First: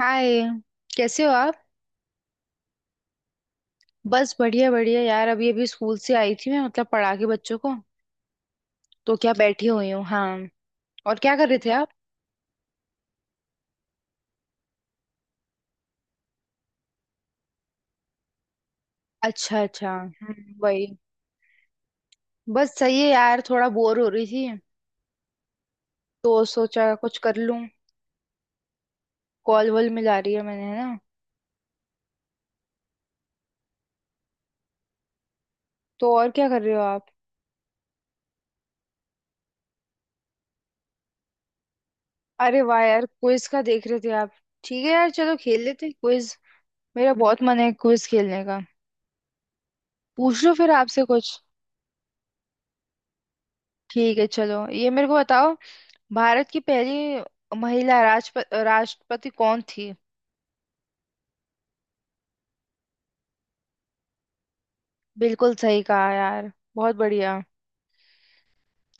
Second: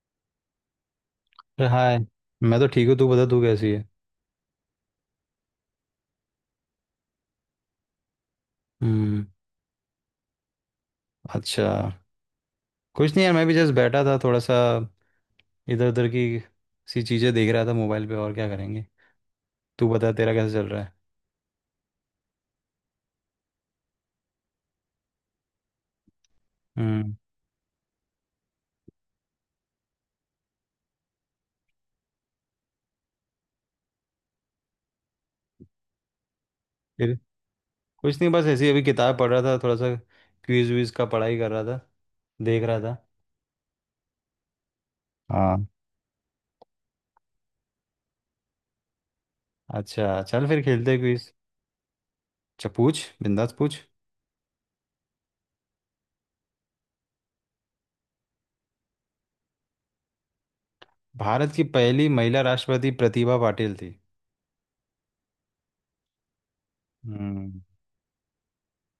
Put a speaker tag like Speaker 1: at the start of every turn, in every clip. Speaker 1: हाय। कैसे हो आप।
Speaker 2: अरे हाय। मैं तो ठीक हूँ। तू बता, तू कैसी है।
Speaker 1: बस बढ़िया बढ़िया यार, अभी अभी स्कूल से आई थी मैं, मतलब पढ़ा के बच्चों को, तो
Speaker 2: हम्म।
Speaker 1: क्या बैठी हुई हूँ हाँ। और क्या कर रहे
Speaker 2: अच्छा।
Speaker 1: थे आप।
Speaker 2: कुछ नहीं यार, मैं भी जस्ट बैठा था थोड़ा सा। इधर उधर की सी चीज़ें देख रहा था मोबाइल पे, और क्या करेंगे।
Speaker 1: अच्छा
Speaker 2: तू
Speaker 1: अच्छा,
Speaker 2: बता, तेरा कैसा चल रहा
Speaker 1: वही।
Speaker 2: है।
Speaker 1: बस सही है यार, थोड़ा बोर हो रही थी तो सोचा
Speaker 2: हम्म।
Speaker 1: कुछ कर लूँ। कॉल वॉल मिला रही है मैंने, है ना। तो और क्या कर रहे हो आप।
Speaker 2: फिर कुछ नहीं, बस ऐसे ही अभी किताब पढ़ रहा था थोड़ा सा। क्विज विज का पढ़ाई कर रहा था।
Speaker 1: अरे
Speaker 2: देख
Speaker 1: वाह
Speaker 2: रहा था।
Speaker 1: यार, क्विज का देख रहे थे आप। ठीक है यार, चलो खेल
Speaker 2: हाँ।
Speaker 1: लेते हैं क्विज। मेरा बहुत मन है क्विज खेलने का।
Speaker 2: अच्छा,
Speaker 1: पूछ
Speaker 2: चल
Speaker 1: लो
Speaker 2: फिर
Speaker 1: फिर
Speaker 2: खेलते हैं
Speaker 1: आपसे
Speaker 2: क्विज।
Speaker 1: कुछ।
Speaker 2: अच्छा, पूछ। बिंदास पूछ।
Speaker 1: ठीक है, चलो ये मेरे को बताओ, भारत की पहली महिला राष्ट्रपति कौन थी।
Speaker 2: भारत की पहली महिला राष्ट्रपति प्रतिभा पाटिल थी।
Speaker 1: बिल्कुल सही कहा यार, बहुत बढ़िया।
Speaker 2: हम्म।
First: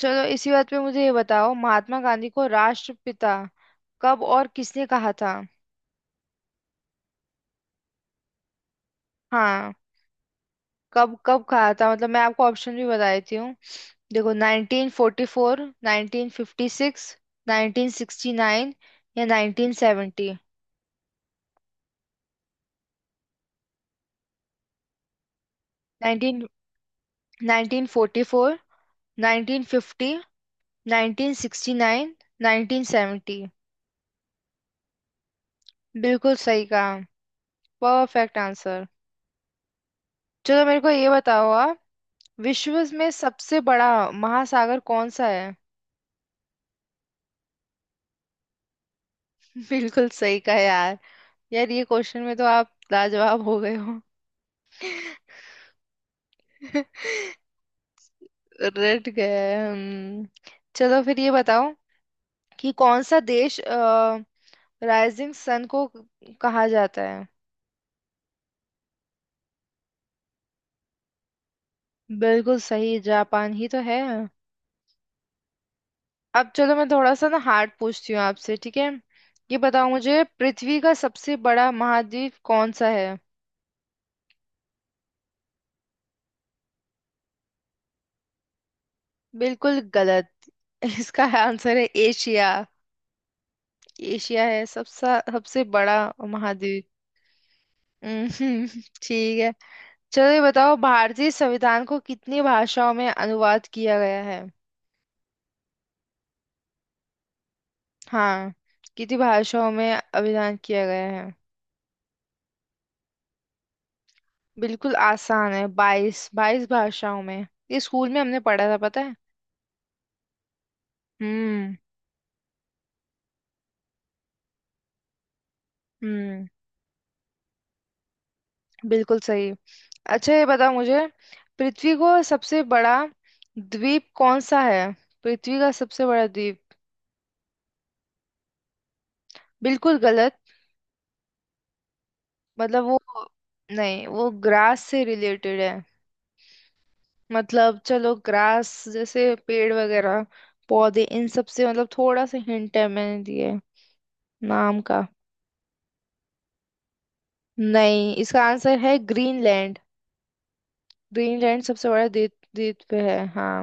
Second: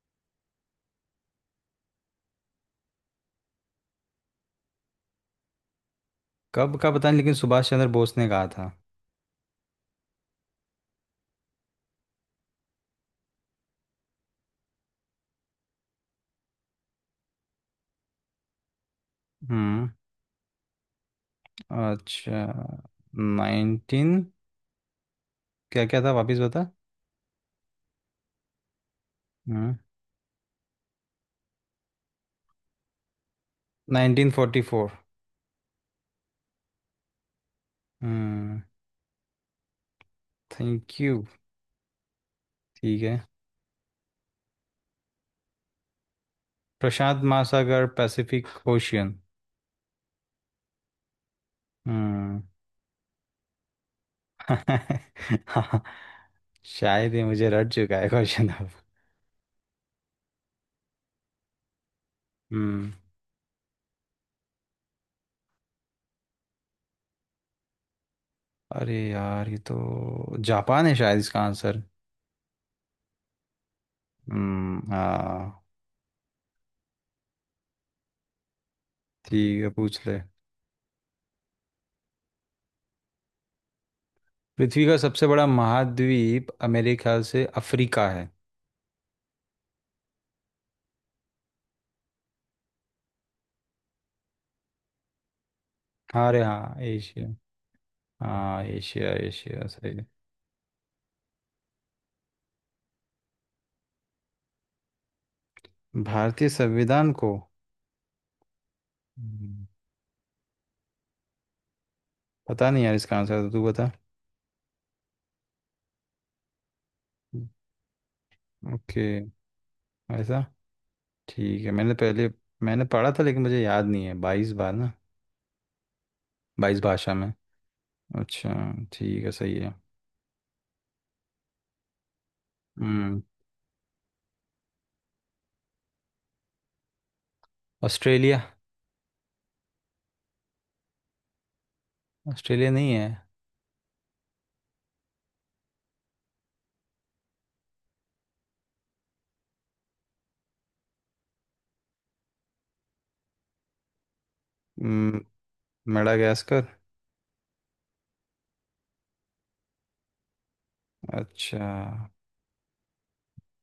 Speaker 1: चलो इसी बात पे मुझे ये बताओ, महात्मा गांधी को राष्ट्रपिता कब और किसने कहा था।
Speaker 2: कब का पता नहीं, लेकिन सुभाष चंद्र बोस ने कहा था।
Speaker 1: हाँ, कब कब कहा था, मतलब मैं आपको ऑप्शन भी बता देती हूँ। देखो, 1944, 1956, 1969 या
Speaker 2: हम्म।
Speaker 1: 1970।
Speaker 2: अच्छा। नाइनटीन क्या क्या था,
Speaker 1: 19,
Speaker 2: वापिस बता।
Speaker 1: 1944,
Speaker 2: हम्म।
Speaker 1: 1950, 1969, 1970।
Speaker 2: Nineteen forty four.
Speaker 1: बिल्कुल सही कहा, परफेक्ट
Speaker 2: हम्म।
Speaker 1: आंसर। चलो मेरे को
Speaker 2: थैंक
Speaker 1: ये
Speaker 2: यू।
Speaker 1: बताओ आप, विश्व
Speaker 2: ठीक
Speaker 1: में
Speaker 2: है।
Speaker 1: सबसे बड़ा महासागर कौन सा है।
Speaker 2: प्रशांत महासागर। Pacific ocean.
Speaker 1: बिल्कुल सही कहा यार। यार ये क्वेश्चन में
Speaker 2: हम्म।
Speaker 1: तो आप लाजवाब हो गए हो।
Speaker 2: हाँ, शायद ये मुझे रट चुका है क्वेश्चन अब।
Speaker 1: रट गए, चलो फिर ये बताओ कि
Speaker 2: हम्म।
Speaker 1: कौन सा देश राइजिंग सन को कहा जाता है।
Speaker 2: अरे यार, ये तो जापान है शायद इसका आंसर।
Speaker 1: बिल्कुल सही, जापान ही तो है।
Speaker 2: हम्म। हाँ।
Speaker 1: अब चलो, मैं थोड़ा सा ना हार्ड पूछती हूँ आपसे, ठीक है। ये
Speaker 2: ठीक है,
Speaker 1: बताओ
Speaker 2: पूछ ले।
Speaker 1: मुझे, पृथ्वी का सबसे बड़ा महाद्वीप कौन सा है।
Speaker 2: पृथ्वी का सबसे बड़ा महाद्वीप अमेरिका से अफ्रीका है।
Speaker 1: बिल्कुल गलत। इसका आंसर है एशिया। एशिया है सबसे सबसे बड़ा
Speaker 2: अरे हाँ,
Speaker 1: महाद्वीप।
Speaker 2: एशिया। हाँ,
Speaker 1: हम्म,
Speaker 2: एशिया,
Speaker 1: ठीक है।
Speaker 2: एशिया सही है।
Speaker 1: चलो ये बताओ, भारतीय संविधान को कितनी भाषाओं में अनुवाद किया गया है।
Speaker 2: भारतीय संविधान को,
Speaker 1: हाँ, कितनी
Speaker 2: हम्म,
Speaker 1: भाषाओं में अनुवाद किया गया है।
Speaker 2: पता नहीं यार, इसका आंसर तो तू बता।
Speaker 1: बिल्कुल आसान है, 22 22 भाषाओं में। ये स्कूल में हमने पढ़ा था, पता
Speaker 2: ओके।
Speaker 1: है।
Speaker 2: ऐसा। ठीक है।
Speaker 1: हम्म।
Speaker 2: मैंने पढ़ा था लेकिन मुझे याद नहीं है। बाईस बार ना,
Speaker 1: हम्म।
Speaker 2: बाईस भाषा में। अच्छा,
Speaker 1: बिल्कुल
Speaker 2: ठीक है,
Speaker 1: सही।
Speaker 2: सही है।
Speaker 1: अच्छा ये बता मुझे, पृथ्वी को सबसे बड़ा
Speaker 2: हम्म।
Speaker 1: द्वीप कौन सा है। पृथ्वी का सबसे बड़ा द्वीप।
Speaker 2: ऑस्ट्रेलिया।
Speaker 1: बिल्कुल गलत।
Speaker 2: ऑस्ट्रेलिया
Speaker 1: मतलब
Speaker 2: नहीं
Speaker 1: वो,
Speaker 2: है।
Speaker 1: नहीं, वो ग्रास से रिलेटेड है। मतलब चलो, ग्रास जैसे पेड़ वगैरह पौधे, इन सब से, मतलब थोड़ा सा हिंट है मैंने दिए, नाम का।
Speaker 2: हम्म। मेडागास्कर।
Speaker 1: नहीं, इसका आंसर है ग्रीनलैंड।
Speaker 2: अच्छा।
Speaker 1: ग्रीनलैंड सबसे बड़ा द्वीप, द्वीप पे है, हाँ।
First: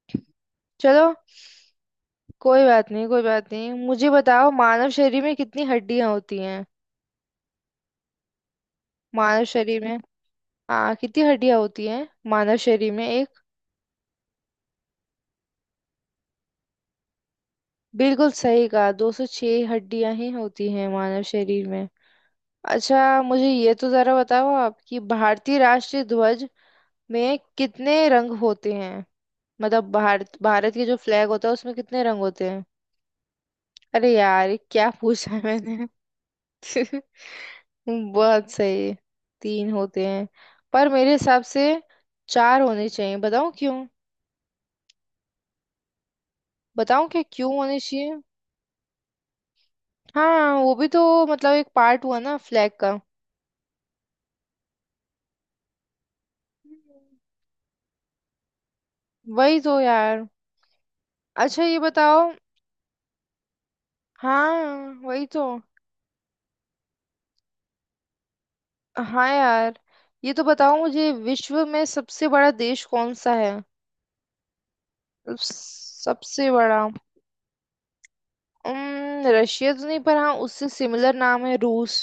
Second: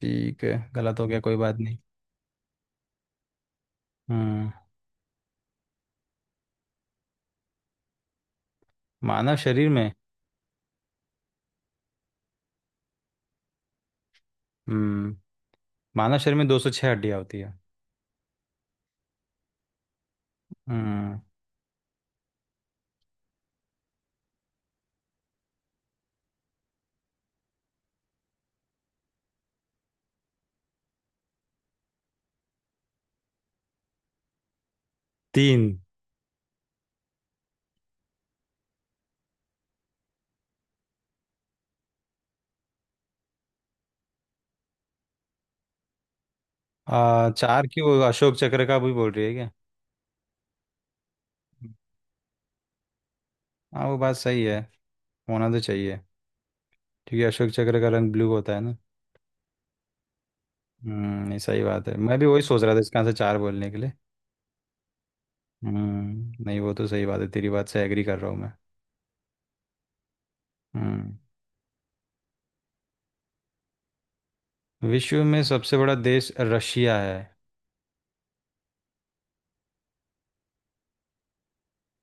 Speaker 2: ठीक है, गलत हो
Speaker 1: चलो,
Speaker 2: गया, कोई बात नहीं।
Speaker 1: कोई बात नहीं कोई बात नहीं, मुझे बताओ,
Speaker 2: हम्म।
Speaker 1: मानव शरीर में कितनी हड्डियां होती हैं।
Speaker 2: मानव
Speaker 1: मानव
Speaker 2: शरीर
Speaker 1: शरीर
Speaker 2: में।
Speaker 1: में, हाँ, कितनी हड्डियां होती हैं मानव शरीर में, एक।
Speaker 2: हम्म मानव शरीर में 206 हड्डियां होती है।
Speaker 1: बिल्कुल सही कहा, 206 हड्डियां ही होती हैं
Speaker 2: हम्म।
Speaker 1: मानव शरीर में। अच्छा, मुझे ये तो जरा बताओ आप कि भारतीय राष्ट्रीय ध्वज में कितने रंग होते हैं। मतलब भारत, भारत के जो फ्लैग होता है उसमें कितने रंग होते हैं। अरे यार, ये क्या पूछा है
Speaker 2: तीन।
Speaker 1: मैंने। बहुत सही। तीन होते हैं। पर मेरे हिसाब से चार होने चाहिए, बताऊं क्यों। बताऊं क्या क्यों
Speaker 2: चार
Speaker 1: होने
Speaker 2: क्यों,
Speaker 1: चाहिए।
Speaker 2: अशोक चक्र का भी बोल रही है क्या।
Speaker 1: हाँ, वो भी तो मतलब एक पार्ट हुआ ना फ्लैग का।
Speaker 2: हाँ, वो बात सही है। होना तो चाहिए, क्योंकि अशोक चक्र का रंग ब्लू होता है ना।
Speaker 1: वही तो यार।
Speaker 2: हम्म। नहीं, सही
Speaker 1: अच्छा ये
Speaker 2: बात है,
Speaker 1: बताओ।
Speaker 2: मैं भी वही सोच रहा था इसका आंसर चार बोलने के लिए।
Speaker 1: हाँ वही तो।
Speaker 2: हम्म। नहीं, वो तो सही बात है। तेरी बात से एग्री कर रहा हूँ मैं।
Speaker 1: हाँ यार। ये तो बताओ मुझे,
Speaker 2: हम्म।
Speaker 1: विश्व में सबसे बड़ा देश कौन सा है।
Speaker 2: विश्व
Speaker 1: मतलब
Speaker 2: में सबसे बड़ा देश
Speaker 1: सबसे बड़ा।
Speaker 2: रशिया है।
Speaker 1: रशिया तो नहीं, पर हाँ, उससे सिमिलर नाम है रूस।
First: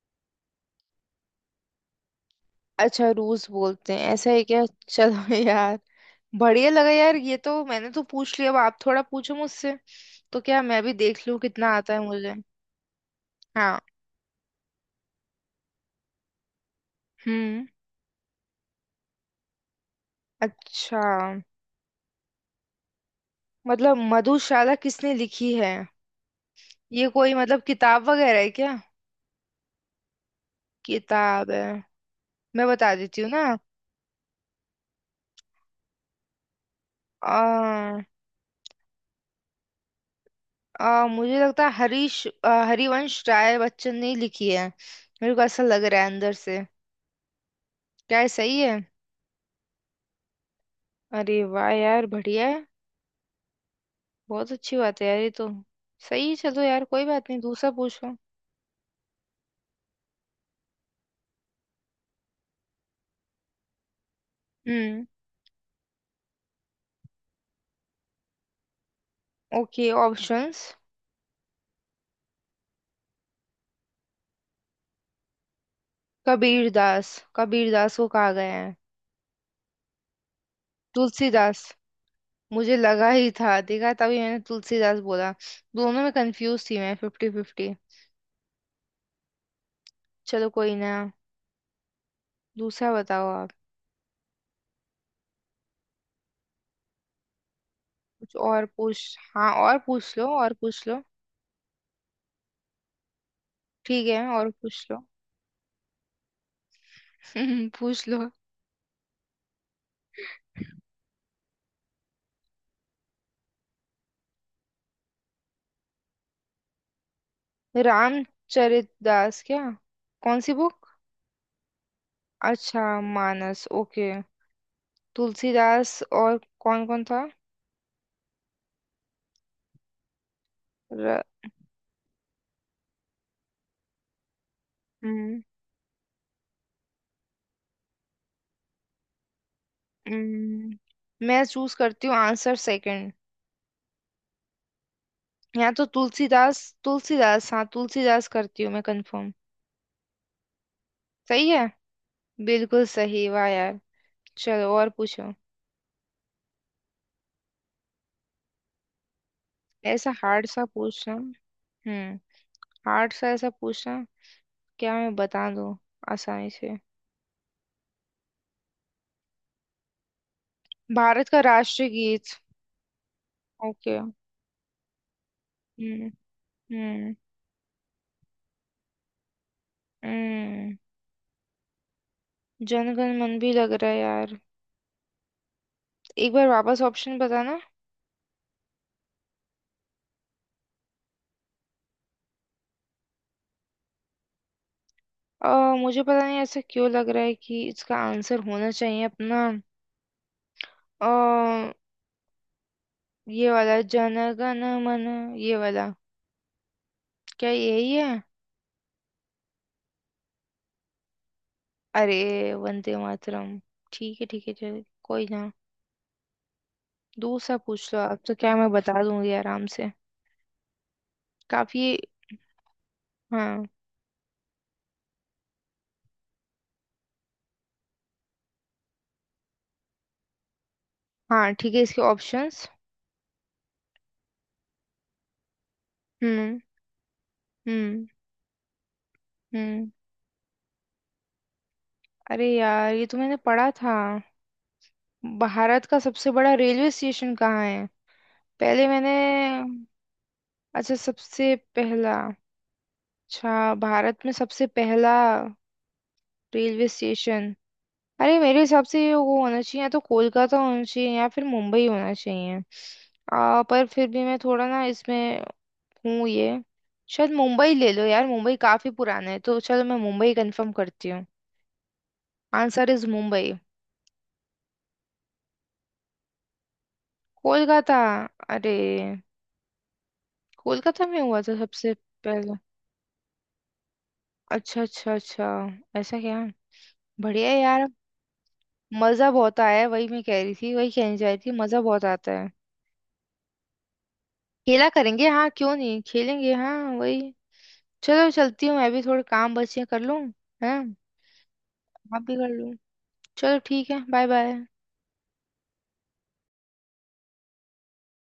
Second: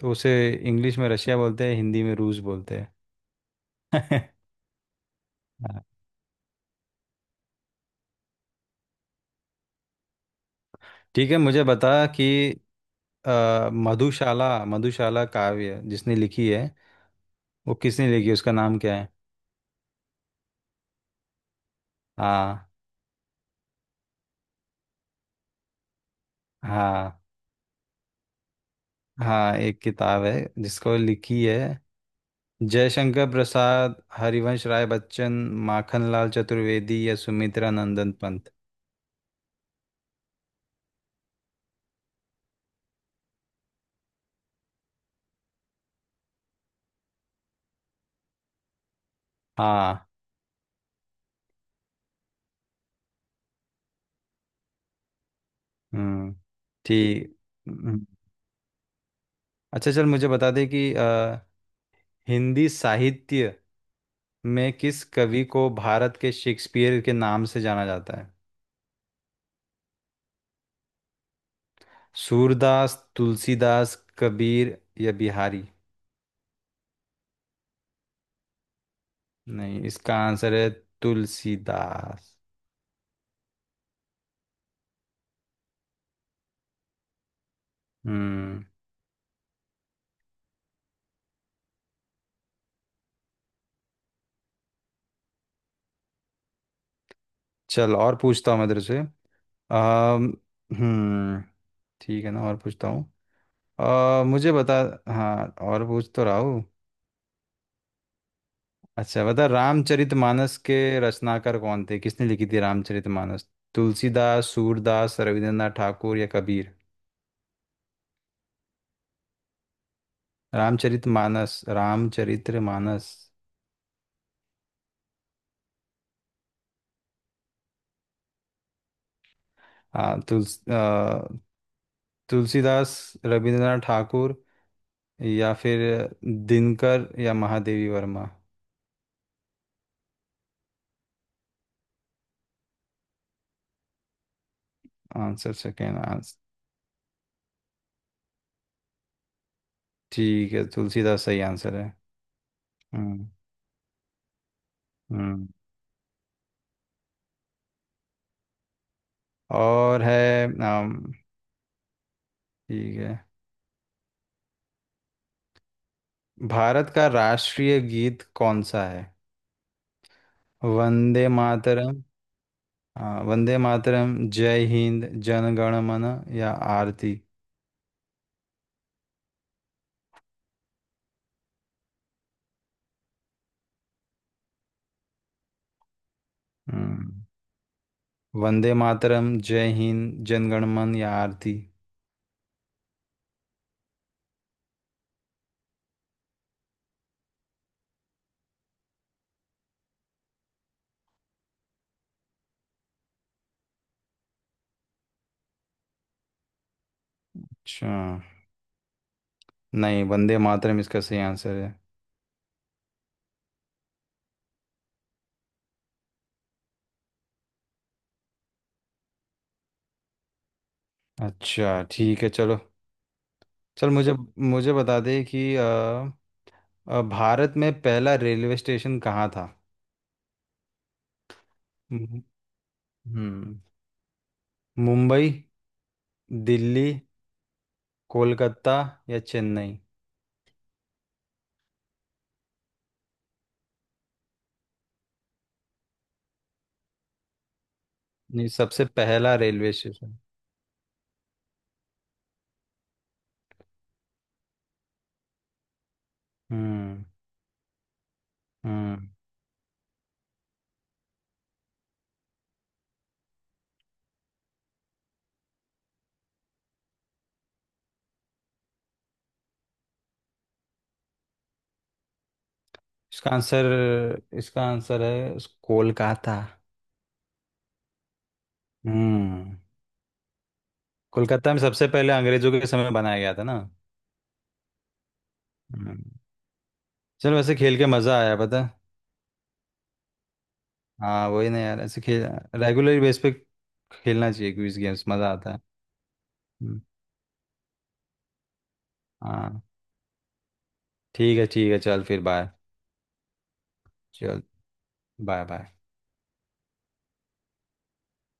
Speaker 2: तो उसे इंग्लिश में रशिया बोलते हैं, हिंदी में रूस बोलते
Speaker 1: अच्छा रूस बोलते हैं,
Speaker 2: हैं।
Speaker 1: ऐसा है क्या। चलो यार।
Speaker 2: हाँ।
Speaker 1: बढ़िया लगा यार, ये तो मैंने तो पूछ लिया, अब आप थोड़ा पूछो मुझसे तो क्या, मैं भी देख
Speaker 2: ठीक है,
Speaker 1: लूँ
Speaker 2: मुझे
Speaker 1: कितना आता है
Speaker 2: बता कि
Speaker 1: मुझे। हाँ।
Speaker 2: मधुशाला। मधुशाला काव्य जिसने लिखी है,
Speaker 1: हम्म।
Speaker 2: वो किसने लिखी है, उसका नाम क्या है।
Speaker 1: अच्छा,
Speaker 2: हाँ।
Speaker 1: मतलब मधुशाला किसने लिखी है, ये
Speaker 2: हाँ।
Speaker 1: कोई मतलब किताब वगैरह है क्या।
Speaker 2: हाँ, एक किताब है। जिसको लिखी
Speaker 1: किताब
Speaker 2: है,
Speaker 1: है। मैं बता देती
Speaker 2: जयशंकर
Speaker 1: हूँ ना।
Speaker 2: प्रसाद, हरिवंश राय बच्चन, माखनलाल चतुर्वेदी या सुमित्रा
Speaker 1: आ,
Speaker 2: नंदन पंत।
Speaker 1: आ, मुझे लगता है हरिवंश राय बच्चन ने ही लिखी है। मेरे को ऐसा लग रहा है अंदर से। क्या ये सही है।
Speaker 2: हाँ।
Speaker 1: अरे वाह यार, बढ़िया है। बहुत अच्छी बात है यार ये तो। सही
Speaker 2: हम्म।
Speaker 1: है। चलो यार, कोई बात
Speaker 2: ठीक।
Speaker 1: नहीं, दूसरा
Speaker 2: हम्म।
Speaker 1: पूछो।
Speaker 2: अच्छा, चल मुझे बता दे कि हिंदी साहित्य में किस
Speaker 1: हम्म।
Speaker 2: कवि को भारत के शेक्सपियर के नाम से जाना जाता है।
Speaker 1: Okay, options.
Speaker 2: सूरदास, तुलसीदास, कबीर या बिहारी।
Speaker 1: कबीर दास। कबीर दास को कहा गया है।
Speaker 2: नहीं, इसका आंसर है
Speaker 1: तुलसीदास।
Speaker 2: तुलसीदास।
Speaker 1: मुझे लगा ही था, देखा तभी मैंने तुलसीदास बोला। दोनों में कंफ्यूज थी मैं, फिफ्टी फिफ्टी।
Speaker 2: हम्म।
Speaker 1: चलो कोई ना। दूसरा बताओ आप।
Speaker 2: चल और
Speaker 1: कुछ
Speaker 2: पूछता हूँ
Speaker 1: और
Speaker 2: मैं तेरे से।
Speaker 1: पूछ, हाँ, और पूछ लो,
Speaker 2: अम,
Speaker 1: और पूछ लो।
Speaker 2: हम्म ठीक है ना, और पूछता हूँ।
Speaker 1: ठीक है, और
Speaker 2: मुझे बता।
Speaker 1: पूछ लो।
Speaker 2: हाँ और पूछ तो रहा हूँ।
Speaker 1: पूछ लो।
Speaker 2: अच्छा बता, रामचरितमानस के रचनाकार कौन थे, किसने लिखी थी रामचरितमानस। तुलसीदास, सूरदास, रविंद्रनाथ ठाकुर या कबीर।
Speaker 1: रामचरित दास क्या, कौन सी बुक।
Speaker 2: रामचरितमानस।
Speaker 1: अच्छा
Speaker 2: रामचरितमानस।
Speaker 1: मानस, ओके। तुलसीदास, और कौन कौन था।
Speaker 2: आ, तुलस अ,
Speaker 1: र,
Speaker 2: तुलसीदास, रविंद्रनाथ ठाकुर,
Speaker 1: हम्म।
Speaker 2: या फिर दिनकर या महादेवी वर्मा।
Speaker 1: हम्म। मैं चूज करती हूँ आंसर सेकंड।
Speaker 2: आंसर
Speaker 1: यहाँ तो
Speaker 2: सेकेंड आंसर।
Speaker 1: तुलसीदास, तुलसीदास, हाँ तुलसीदास करती हूँ मैं कंफर्म।
Speaker 2: ठीक है, तुलसीदास सही
Speaker 1: सही है।
Speaker 2: आंसर है।
Speaker 1: बिल्कुल
Speaker 2: हम्म।
Speaker 1: सही, वाह यार। चलो और पूछो।
Speaker 2: हम्म और
Speaker 1: ऐसा हार्ड
Speaker 2: है।
Speaker 1: सा पूछना। हम्म।
Speaker 2: ठीक
Speaker 1: हार्ड
Speaker 2: है।
Speaker 1: सा ऐसा पूछना। क्या मैं बता दूँ आसानी से।
Speaker 2: भारत का राष्ट्रीय गीत कौन सा है? वंदे
Speaker 1: भारत का राष्ट्रीय
Speaker 2: मातरम।
Speaker 1: गीत।
Speaker 2: हाँ, वंदे
Speaker 1: ओके।
Speaker 2: मातरम, जय हिंद, जन गण मन
Speaker 1: हम्म।
Speaker 2: या
Speaker 1: हम्म।
Speaker 2: आरती।
Speaker 1: हम्म। जन गण मन भी लग रहा है यार। एक बार वापस
Speaker 2: हम्म।
Speaker 1: ऑप्शन बताना।
Speaker 2: वंदे मातरम, जय हिंद, जन गण मन या आरती।
Speaker 1: अ मुझे पता नहीं, ऐसा क्यों लग रहा है कि इसका आंसर होना चाहिए अपना। अ ये वाला जन गण मन। ये वाला। क्या
Speaker 2: अच्छा।
Speaker 1: यही है।
Speaker 2: नहीं, वंदे मातरम इसका सही आंसर है।
Speaker 1: अरे, वंदे मातरम। ठीक है ठीक है, चल कोई ना, दूसरा पूछ लो आप तो क्या, मैं बता दूंगी आराम से।
Speaker 2: अच्छा,
Speaker 1: काफी।
Speaker 2: ठीक है चलो।
Speaker 1: हाँ।
Speaker 2: चल मुझे मुझे बता दे कि भारत में पहला रेलवे स्टेशन कहाँ था।
Speaker 1: हाँ ठीक है, इसके
Speaker 2: मु-
Speaker 1: ऑप्शंस।
Speaker 2: हम्म। मुंबई,
Speaker 1: हम्म।
Speaker 2: दिल्ली,
Speaker 1: हम्म।
Speaker 2: कोलकाता या चेन्नई।
Speaker 1: हम्म। अरे यार, ये तो मैंने पढ़ा था, भारत का सबसे बड़ा रेलवे स्टेशन कहाँ है।
Speaker 2: ये सबसे
Speaker 1: पहले मैंने।
Speaker 2: पहला रेलवे स्टेशन।
Speaker 1: अच्छा सबसे पहला। अच्छा, भारत में सबसे पहला रेलवे
Speaker 2: हम्म।
Speaker 1: स्टेशन। अरे, मेरे हिसाब से
Speaker 2: हम्म।
Speaker 1: ये वो होना चाहिए, या तो कोलकाता होना चाहिए या फिर मुंबई होना चाहिए। पर फिर भी मैं थोड़ा ना इसमें, हूँ, ये, शायद मुंबई ले लो यार, मुंबई काफी पुराना है तो चलो, मैं मुंबई कंफर्म करती हूँ। आंसर इज
Speaker 2: इसका
Speaker 1: मुंबई।
Speaker 2: आंसर इसका आंसर है कोलकाता।
Speaker 1: कोलकाता। अरे,
Speaker 2: हम्म।
Speaker 1: कोलकाता में हुआ
Speaker 2: कोलकाता
Speaker 1: था
Speaker 2: में सबसे
Speaker 1: सबसे
Speaker 2: पहले अंग्रेजों
Speaker 1: पहला।
Speaker 2: के समय बनाया गया था ना।
Speaker 1: अच्छा अच्छा अच्छा।
Speaker 2: हम्म।
Speaker 1: ऐसा क्या।
Speaker 2: चलो
Speaker 1: बढ़िया
Speaker 2: वैसे,
Speaker 1: है
Speaker 2: खेल के
Speaker 1: यार।
Speaker 2: मजा आया पता है?
Speaker 1: मजा बहुत आया है, वही मैं कह रही थी, वही कहने जा
Speaker 2: हाँ
Speaker 1: रही
Speaker 2: वही
Speaker 1: थी,
Speaker 2: ना
Speaker 1: मजा
Speaker 2: यार, ऐसे
Speaker 1: बहुत
Speaker 2: खेल
Speaker 1: आता है।
Speaker 2: रेगुलर बेस पे खेलना चाहिए। क्विज
Speaker 1: खेला
Speaker 2: गेम्स
Speaker 1: करेंगे,
Speaker 2: मजा
Speaker 1: हाँ,
Speaker 2: आता है।
Speaker 1: क्यों नहीं खेलेंगे, हाँ
Speaker 2: हम्म।
Speaker 1: वही। चलो, चलती हूँ, मैं भी थोड़े काम
Speaker 2: हाँ।
Speaker 1: बचे हैं, कर लूँ। है।
Speaker 2: ठीक है, ठीक है, चल फिर
Speaker 1: आप भी कर
Speaker 2: बाय।
Speaker 1: लूँ। चलो ठीक है, बाय
Speaker 2: चल,
Speaker 1: बाय।
Speaker 2: Bye bye.